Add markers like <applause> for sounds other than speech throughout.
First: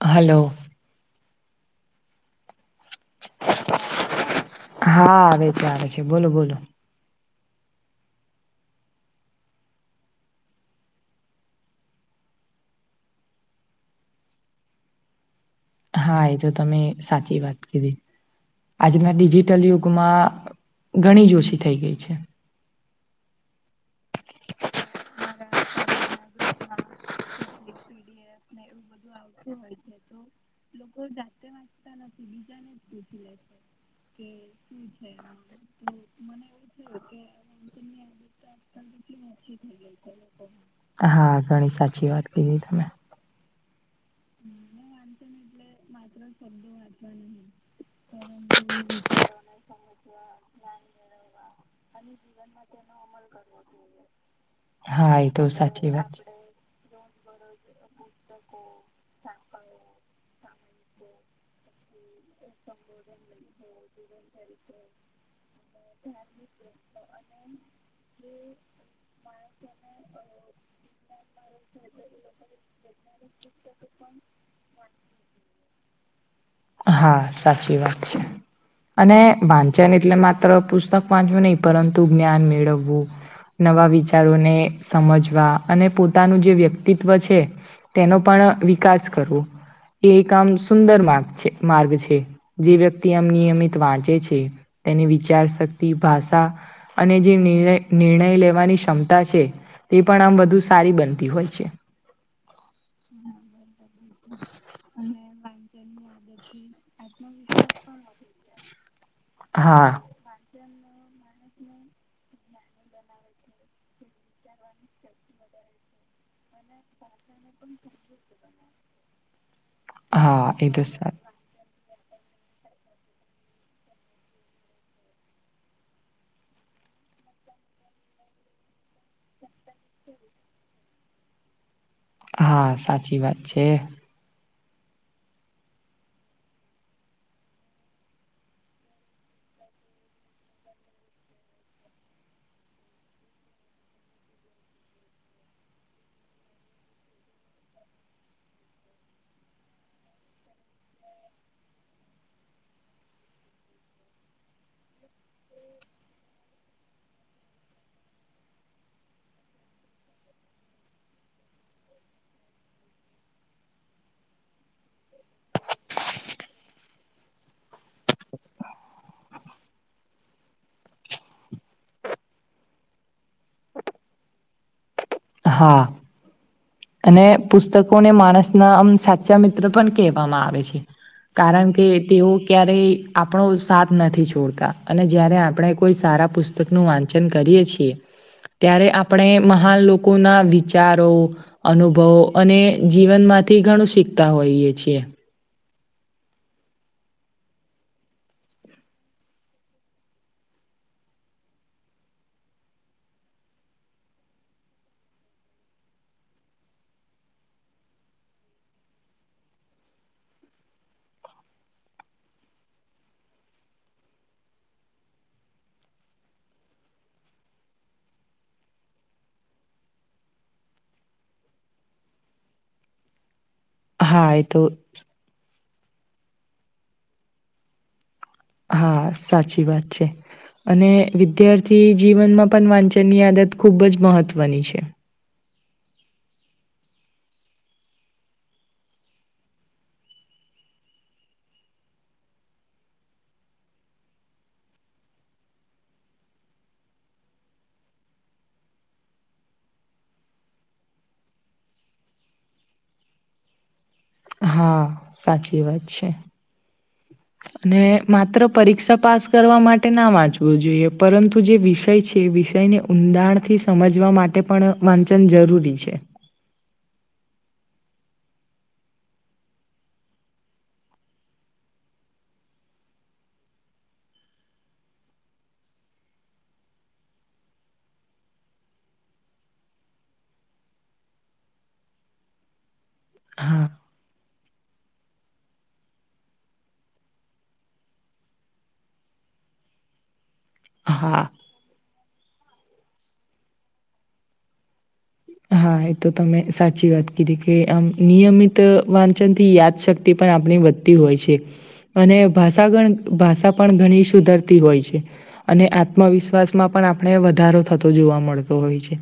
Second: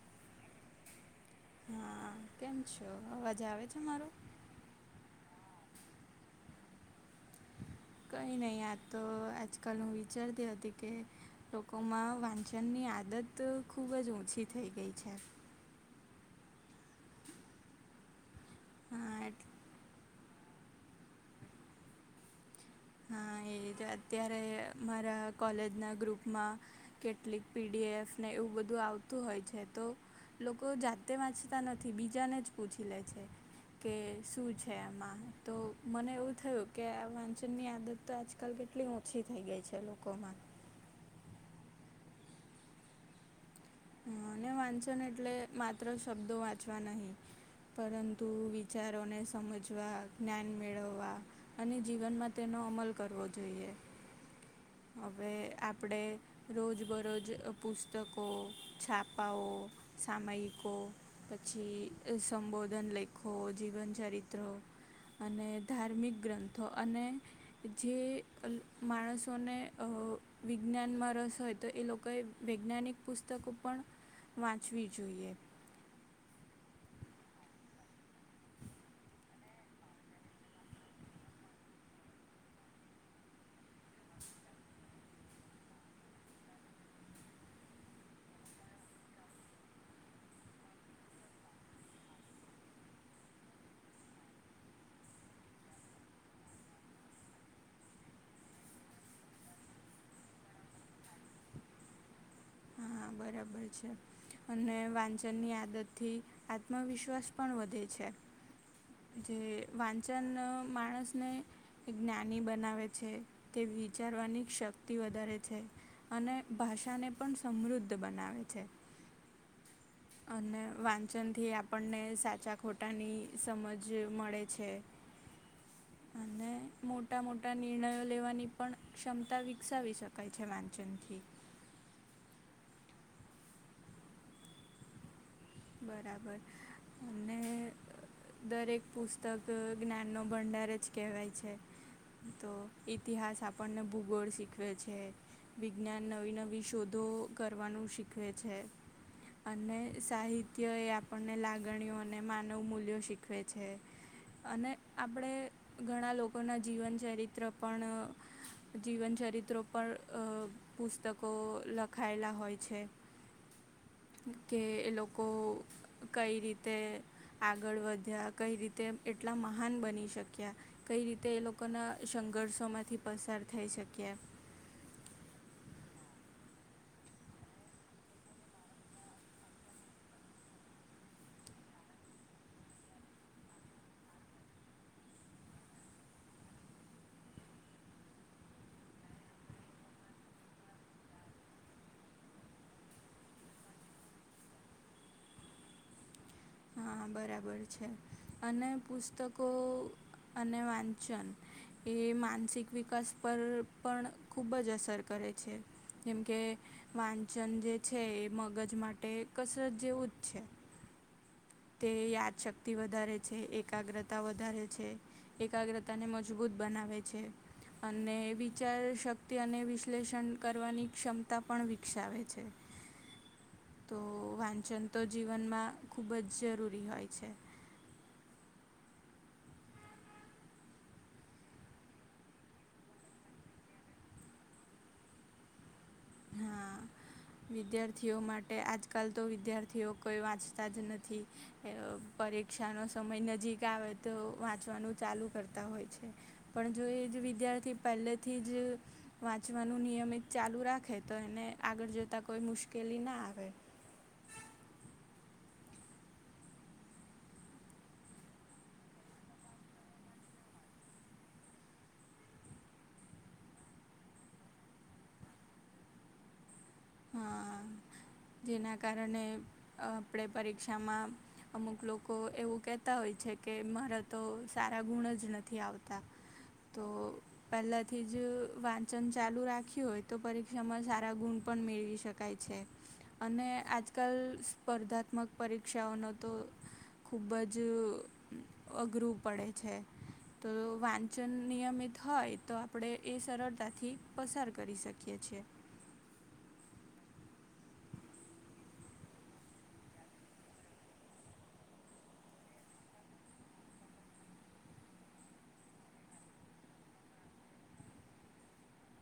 હાલો. હા કેમ છો અવાજ આવે છે મારો. હા આવે છે આવે છે બોલો બોલો. કંઈ નહીં આ તો આજ કલ હું વિચારતી હતી કે લોકોમાં વાંચન ની આદત ખુબ જ ઓછી થઈ ગઈ છે હા એ તો તમે સાચી વાત કીધી હા આજના એટ ડિજિટલ યુગમાં ઘણી જ ઓછી થઈ ગઈ છે. હા એજ અત્યારે મારા કોલેજ ના ગ્રુપમાં કેટલીક પીડીએફ ને એવું બધું આવતું તું હોય છે તો લોકો જાતે વાંચતા નથી બીજાને જ પૂછી લે છે. કે શું છે આમાં તો મને એવું થયું કે આ વાંચ ની આદત તો આજકાલ કેટલી ઓછી થઈ ગઈ છે લોકોમાં. હા ઘણી સાચી વાત કીધી તમે. હા અને વાંચન એટલે માત્ર શબ્દો વાંચવા નહિ પરંતુ વિચારોને સમજવા જ્ઞાન મેળવવા અને જીવનમાં તેનો અમલ કરવો જોઈએ. હા એ તો સાચી વાત છે. રોજ બરોજ પુસ્તકો છાપાઓ સામયિકો પછી સંબોધન લેખો જીવનચરિત્ર અને ધાર્મિક ગ્રંથો અને જે માણસોને અ વિજ્ઞાનમાં રસ હોય તો એ લોકોએ વૈજ્ઞાનિક પુસ્તકો પણ વાંચવી જોઈએ. હા સાચી વાત છે. અને વાંચન એટલે માત્ર પુસ્તક વાંચવું નહી પરંતુ જ્ઞાન મેળવવું નવા વિચારોને સમજવા અને પોતાનું જે વ્યક્તિત્વ છે. તેનો પણ વિકાસ કરવો એ એક આમ સુંદર માર્ગ છે માર્ગ છે જે વ્યક્તિ આમ નિયમિત વાંચે છે તેની વિચાર શક્તિ ભાષા અને જે નિણય નિર્ણય લેવાની ક્ષમતા છે. તે પણ આમ વધુ સારી બનતી હોય છે. હા બરાબર છે અને વાંચનની આદતથી આ આત્મવિશ્વાસ પણ વધે છે જે હા વાંચન માણસને જ્ઞાની બનાવે છે તે વિચારવાની શક્તિ વધારે છે અને ભાષા ને પણ સમૃદ્ધ બનાવે છે હા અને એ તો વાચ સા નથી આપણને સાચા ખોટાની સમજ મળે છે અને મોટા મોટા નિર્ણયો લેવાની પણ ક્ષમતા વિકસાવી શકાય છે વાંચનથી હા સાચી વાત છે. બરાબર અને દરેક પુસ્તક જ્ઞાનનો ભંડાર જ કહેવાય છે. તો ઈતિહાસ આપણને ભૂગોળ શીખવે છે. વિજ્ઞાન નવી નવી શોધો કરવાનું શીખવે છે. અને સાહિત્ય કે એ આપણને લાગણીઓ અને માનવ મૂલ્યો શીખવે છે. અને આપણે ઘણા લોકોના જીવન ચરિત્ર પણ જીવનચરિત્રો પણ અ પુસ્તકો લખાયેલા હોય છે. કે એ લોકો કઈ રીતે આગળ વધ્યા કઈ રીતે એટલા મહાન બની શક્યા. કઈ રીતે એ લોકો ના સંઘર્ષો માંથી પસાર થઈ શકયા. હા. અને પુસ્તકોને માણસના આમ સાચા મિત્ર પણ કહેવામાં આવે છે. કારણ કે તેઓ ક્યારેય આપણો સાથ નથી છોડતા અને જય્યારે આપણે કોઈ સારા પુસ્ત પુસ્તક નું વાંચન કરીએ છીએ ત્યારે આપણે મહાન લોકો ના વિચારો અનુભવો અને જીવનમાંથી ઘણું શીખતા હોઈએ છીએ હા બરાબર છે અને પુસ્તકો અને વાંચન એ માનસિક વિકાસ પર પણ ખુબ જ અસર કરે છે. જેમ કે વાંચન જે છે એ મગજ માટે કસરત જેવું જ છે. તે યાદશક્તિ વધારે છે એકાગ્રતા વધારે છે. એકાગ્રતા ને મજબૂત બનાવે છે. અને વિચાર શક્તિ અને વિશ્લેષણ કરવાની ક્ષમતા પણ વિકસાવે છે. તો હા એ વાંચન તો જીવનમાં ખુબ જ જરૂરી હોય છે. હા સાચી વાત છે. અને વિદ્યાર્થી જીવનમાં પણ વાંચનની આદત ખૂબ જ મહત્ત્વની છે. હા વિદ્યાર્થીઓ માટે આજકાલ તો વિદ્યાર્થીઓ કોઈ વાંચતા જ નથી પરીક્ષા નો સમય નજીક આવે તો વાંચવાનું ચાલુ કરતા હોય છે. પણ જો એ જ વિદ્યાર્થી પહેલે થી જ વાંચવાનું નિયમિત ચાલુ રાખે તો એને આગળ જતા કોઈ મુશ્કેલી ના આવે હા સાચી વાત છે. <unintelligible> અને માત્ર પરીક્ષા પાસ કરવા માટે ના વાંચવું જોઈએ પરંતુ જે વિષય છે એ વિષયને ઊંડાણથી સમજવા માટે પણ વાંચન જરૂરી છે. હા જેના કારણે અ આપણે પરીક્ષામાં અમુક લોકો એવું કેહેતા હોય છે કે મારા તો સારા ગુણ જ નથી આવતા તો પહેલાથી જ વાંચન ચાલુ રાખ્યું હોય તો પરીક્ષામાં સારા ગુણ પણ મેળવી શકાય છે. અને હા આજકાલ સ્પર્ધાત્મક પરીક્ષાઓનો તો ખુબ જ અઘરું પડે છે તો હા વાંચન નિયમિત હોય તો આપણે એ સરળતાથી પસાર કરી શકીએ છીએ હા એ તો તમે સાચી વાત કીધી કે આમ નિયમિત વાંચન થી યાદશક્તિ પણ આપણી વધ તી હોય અને ભાષા ગણ ભાષા પણ ઘણી સુધરતી હોય છે. અને આત્મવિશ્વાસમાં પણ આપણે વધારો થતો જોવા મળતો હોય છે.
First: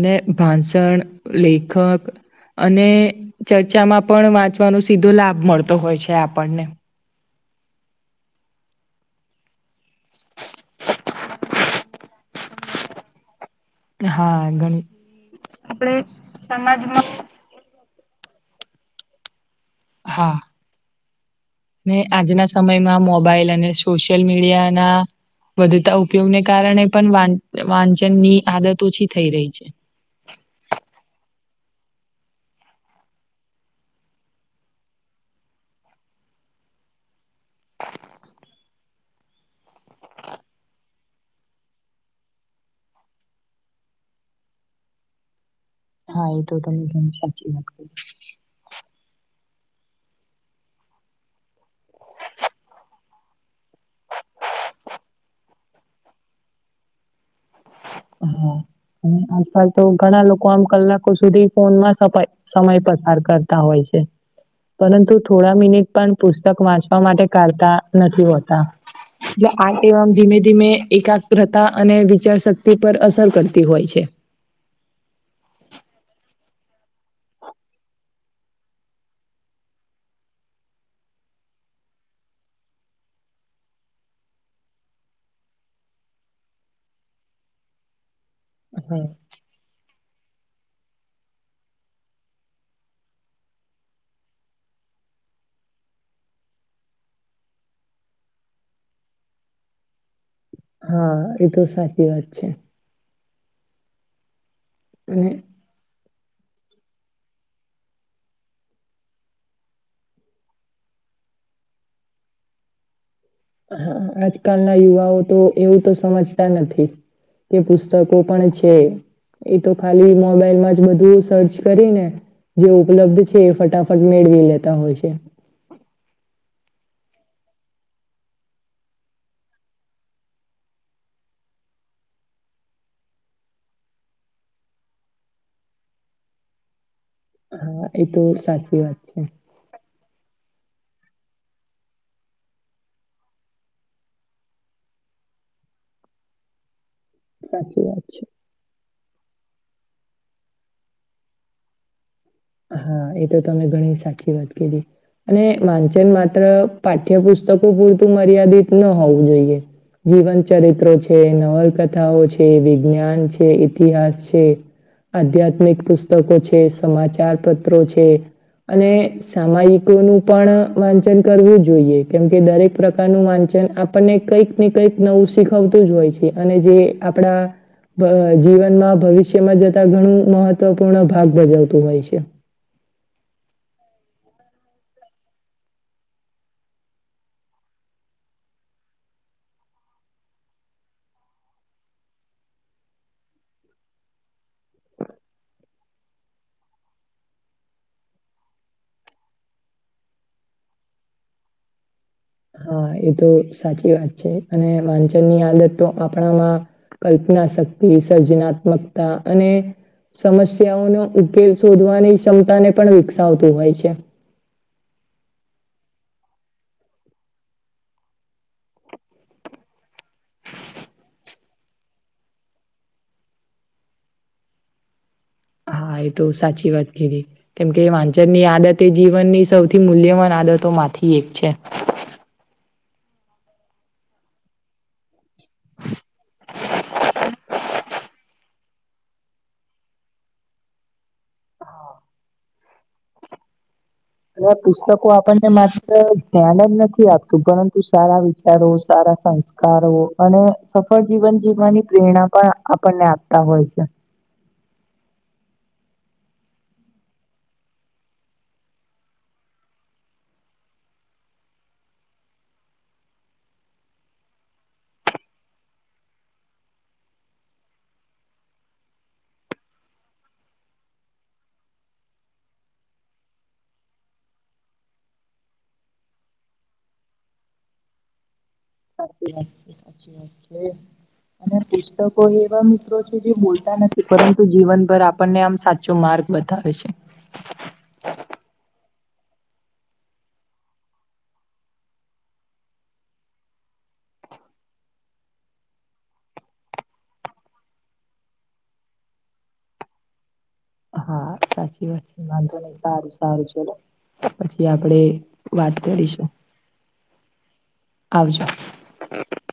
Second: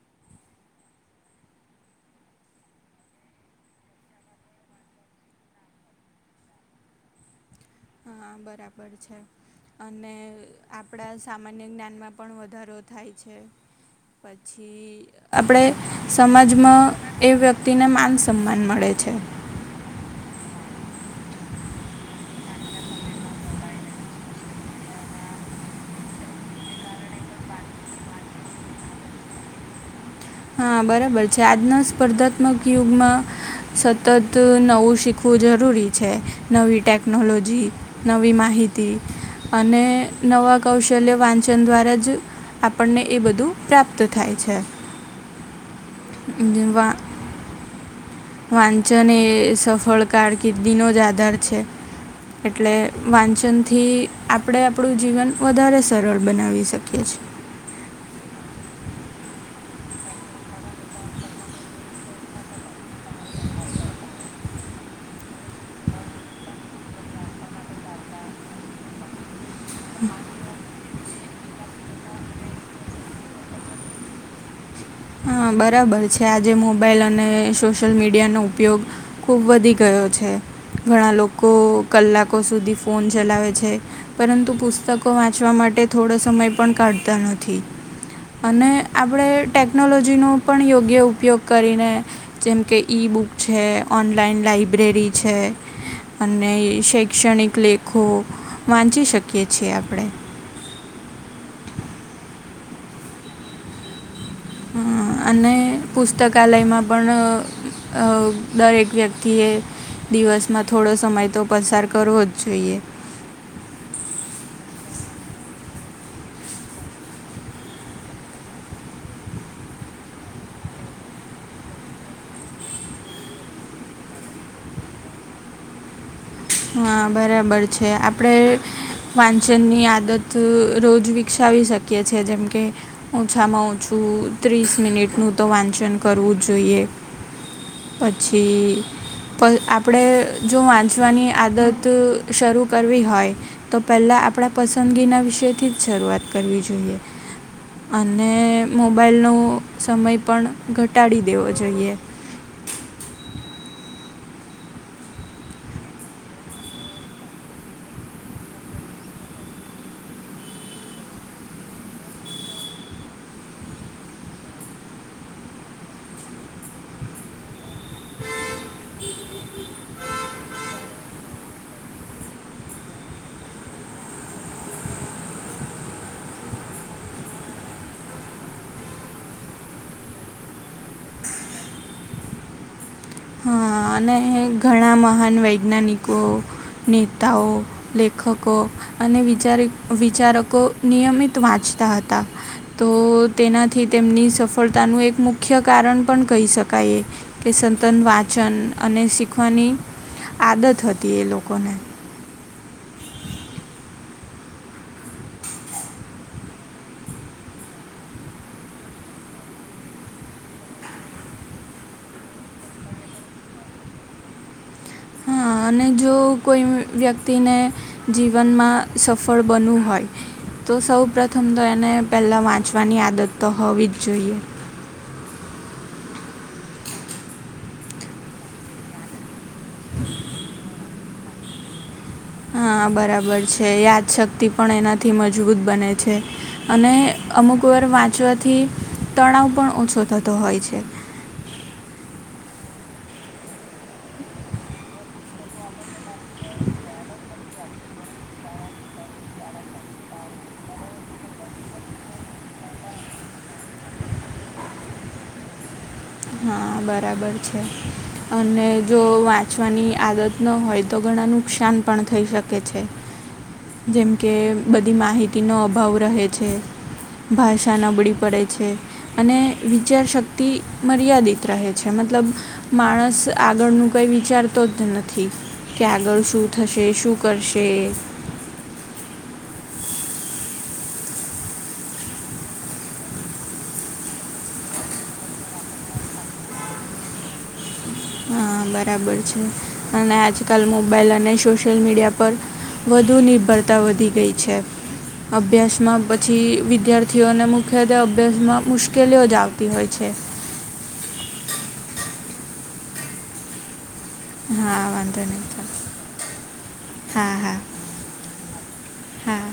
અને ભાષણ લેખક અને ચર્ચામાં પણ વાંચવાનો સીધો લાભ મળતો હોય છે આપણને હા બરાબર છે. અને આપણા સામાન્ય જ્ઞાનમાં પણ વધારો થાય છે. હા, પછી ઘણી આપડે સમાજમાં એ વ્યક્તિ તી ને માન સન્માન મળે છે. હા મેં આજના સમયમાં મોબાઈલ અને સોશિયલ મીડિયાના વધતા ઉપયોગને કારણે પણ વાંચન ની આદત ઓછી થઈ રહી છે. હા બરાબર છે આજના સ્પર્ધાત્મક યુગમાં સતત નવું શીખવું જરૂરી છે નવી ટેકનોલો જી નવી માહિતી અને નવા કૌશલ્ય વાંચન દ્વારા જ આપણને એ બધું પ્રાપ્ત થાય છે. હા એ તો તમે વા ઘણી સાચી વાત કરી વાંચન એ સફળ કારકિર્દી નો આધાર છે. એટલે વાંચનથી આપણે આપણું જીવન વધારે સરળ બનાવી શકીએ છીએ હા આજકાલ તો ઘણા લોકો આમ કલાકો સુધી ફોન માં સપાય સમય પસાર કરતા હોય છે. પરંતુ થોડા મિનિટ પણ પુસ્તક વાંચવા માટે કાઢતા નથી હોતા જો આમ ધીમે-ધીમે એકાગ્ર હતા અને વિચાર શક્ તિ પર અસર કરતી હોય છે. હ બરાબર છે આજે મોબાઈલ અને સોશિયલ મીડિયાનો ઉપયોગ, ખૂબ વધી ગયો છે ઘણા લોકો કલાકો સુધી ફોન ચલાવે છે. પરંતુ પુસ્તકો વાંચવા માટે થોડો સમય પણ કાઢતા નથી. અને હા આપણે ટેકનોલોજીનો પણ યોગ્ય ઉપયોગ કરીને, જેમ કે ઈ બુક છે, ઓનલાઈન લાઇબ્રેરી છે. અને શૈક્ષણિક લેખો વાંચી શકીએ છીએ આપણે. હા એ તો સાચી વાત છે. અને, પુસ્તકાલયમાં પણ દરેક વ્યક્તિએ, દિવસમાં થોડો સમય તો પસાર કરવો જ જોઈએ. હા આજકાલના યુવાઓ તો એવું તો સમજતા નથી. કે પુસ્તકો પણ છે. એ તો ખાલી મોબાઈલ માં જ બધું સર્ચ કરી ને, જે ઉપલબ્ધ છે એ ફટાફટ મેળવી લેતા હોય છે. હા બરાબર છે આપણે વાંચનની આદત રોજ વિકસાવી શકી કીએ છે જેમ કે, ઓછામાં ઓછું ત્રીસ મિનિટનું તો વાંચન કરવું જ જોઈએ. હા એ તો સાચી પછી વાત છે આપડે જો વાંચવાની, આદત શરૂ કરવી હોય, તો પહેલા આપણા પસંદગીના વિશે થી જ શરૂઆત કરવી જોઈએ. સાચી વાત છે અને, મોબાઈલનો સમય પણ ઘટાડી દેવો જોઈએ. હા એ તો તમે ઘણી સાચી વાત કીધી. અને વાંચન માત્ર પાઠ્યપુસ્તકો પૂરતું મર્યાદિત ન હોવું જોઈએ. જીવન ચરિત્રો છે, નવલકથાઓ છે, વિજ્ઞાન છે, ઇતિહાસ છે. આધ્યાત્મિક પુસ્તકો છે સમાચાર પત્રો છે અને, સામાયિકો નું પણ વાંચન કરવું જોઈએ કેમકે દરેક પ્રકારનું વાંચન અ આપણને કંઈક ને કંઈક નવું શીખવતું જ હોય છે અને જે આપણા, જીવનમાં ભવિષ્યમાં જતા ઘણું મહત્વપૂર્ણ ભાગ ભજવતું હોય છે. અને ઘણા મહાન વૈજ્ઞાનિકો, નેતાઓ, લેખકો અને વિચારી વિચારકો નિયમિત વાંચતા હતા. તો તેનાથી તેમની સફળતાનું એક મુખ્ય કારણ પણ કહી શકાય. કે સંતન વાંચન અને શીખવાની આદત હતી એ લોકોને હા એ તો સાચી વાત છે અને વાંચન ની આદત તો આપણામાં કલ્પના શક્તિ સર્જનાત્મકતા અને સમસ્યાઓનો ઉકેલ શોધવાની ક્ષમતાને પણ વિકસાવતું હોય છે હા અને જો કોઈ વ્યક્તિને જીવનમાં સફળ બનવું હોય તો સૌ પ્રથમ તો એને પેલા વાંચવાની આદત તો હોવી જ જોઈએ હા એ તો સાચી વાત કીધી કેમ કે વાંચન ની આદત એ જીવનની સૌથી મૂલ્યમાન આદતો માંથી એક છે હા બરાબર છે યાદશક્તિ પણ એનાથી મજબૂત બને છે અને અમુક વાર વાંચવાથી તણાવ પણ ઓછો થતો હોય છે હવે પુસ્તકો આપણને માત્ર ધ્યાન જ નથી આપતું પરંતુ સારા વિચારો સારા સંસ્કાર કારો અને સફળ જીવન જીવવાની પ્રેરણા પણ આપણને આપતા હોય છે હા બરાબર છે અને જો વાંચવાની આદત ન હોય તો ઘણા નુકસાન પણ થઈ શકે છે જેમ કે બધી માહિતીનો અભાવ રહે છે ભાષા નબળી પડે છે અને વિચાર શક્તિ મર્યાદિત રહે છે મતલબ માણસ આગળનું કઈ વિચારતો જ નથી કે આગળ શું થશે શું કરશે સાચી વાત સાચી વાત છે અને પછી કોઈ એવા મિત્રો છે જે બોલતા નથી પરંતુ જીવનભર આપણને આમ સાચો માર્ગ બતાવે છે હ બરાબર છે અને આજકાલ મોબાઈલ અને સોશિયલ મીડિયા પર વધુ નિર્ભરતા વધી ગઈ છે અભ્યાસમાં પછી વિદ્યાર્થીઓને મુખ્યત્વે અભ્યાસમાં મુશ્કેલીઓ જ આવતી હોય છે હા સાચી વાત છે વાંધો નઈ સારું સારું ચલો પછી હા આપડે વાંધો નહીં વાત ચાલો કરીશું હા હા આવજો હા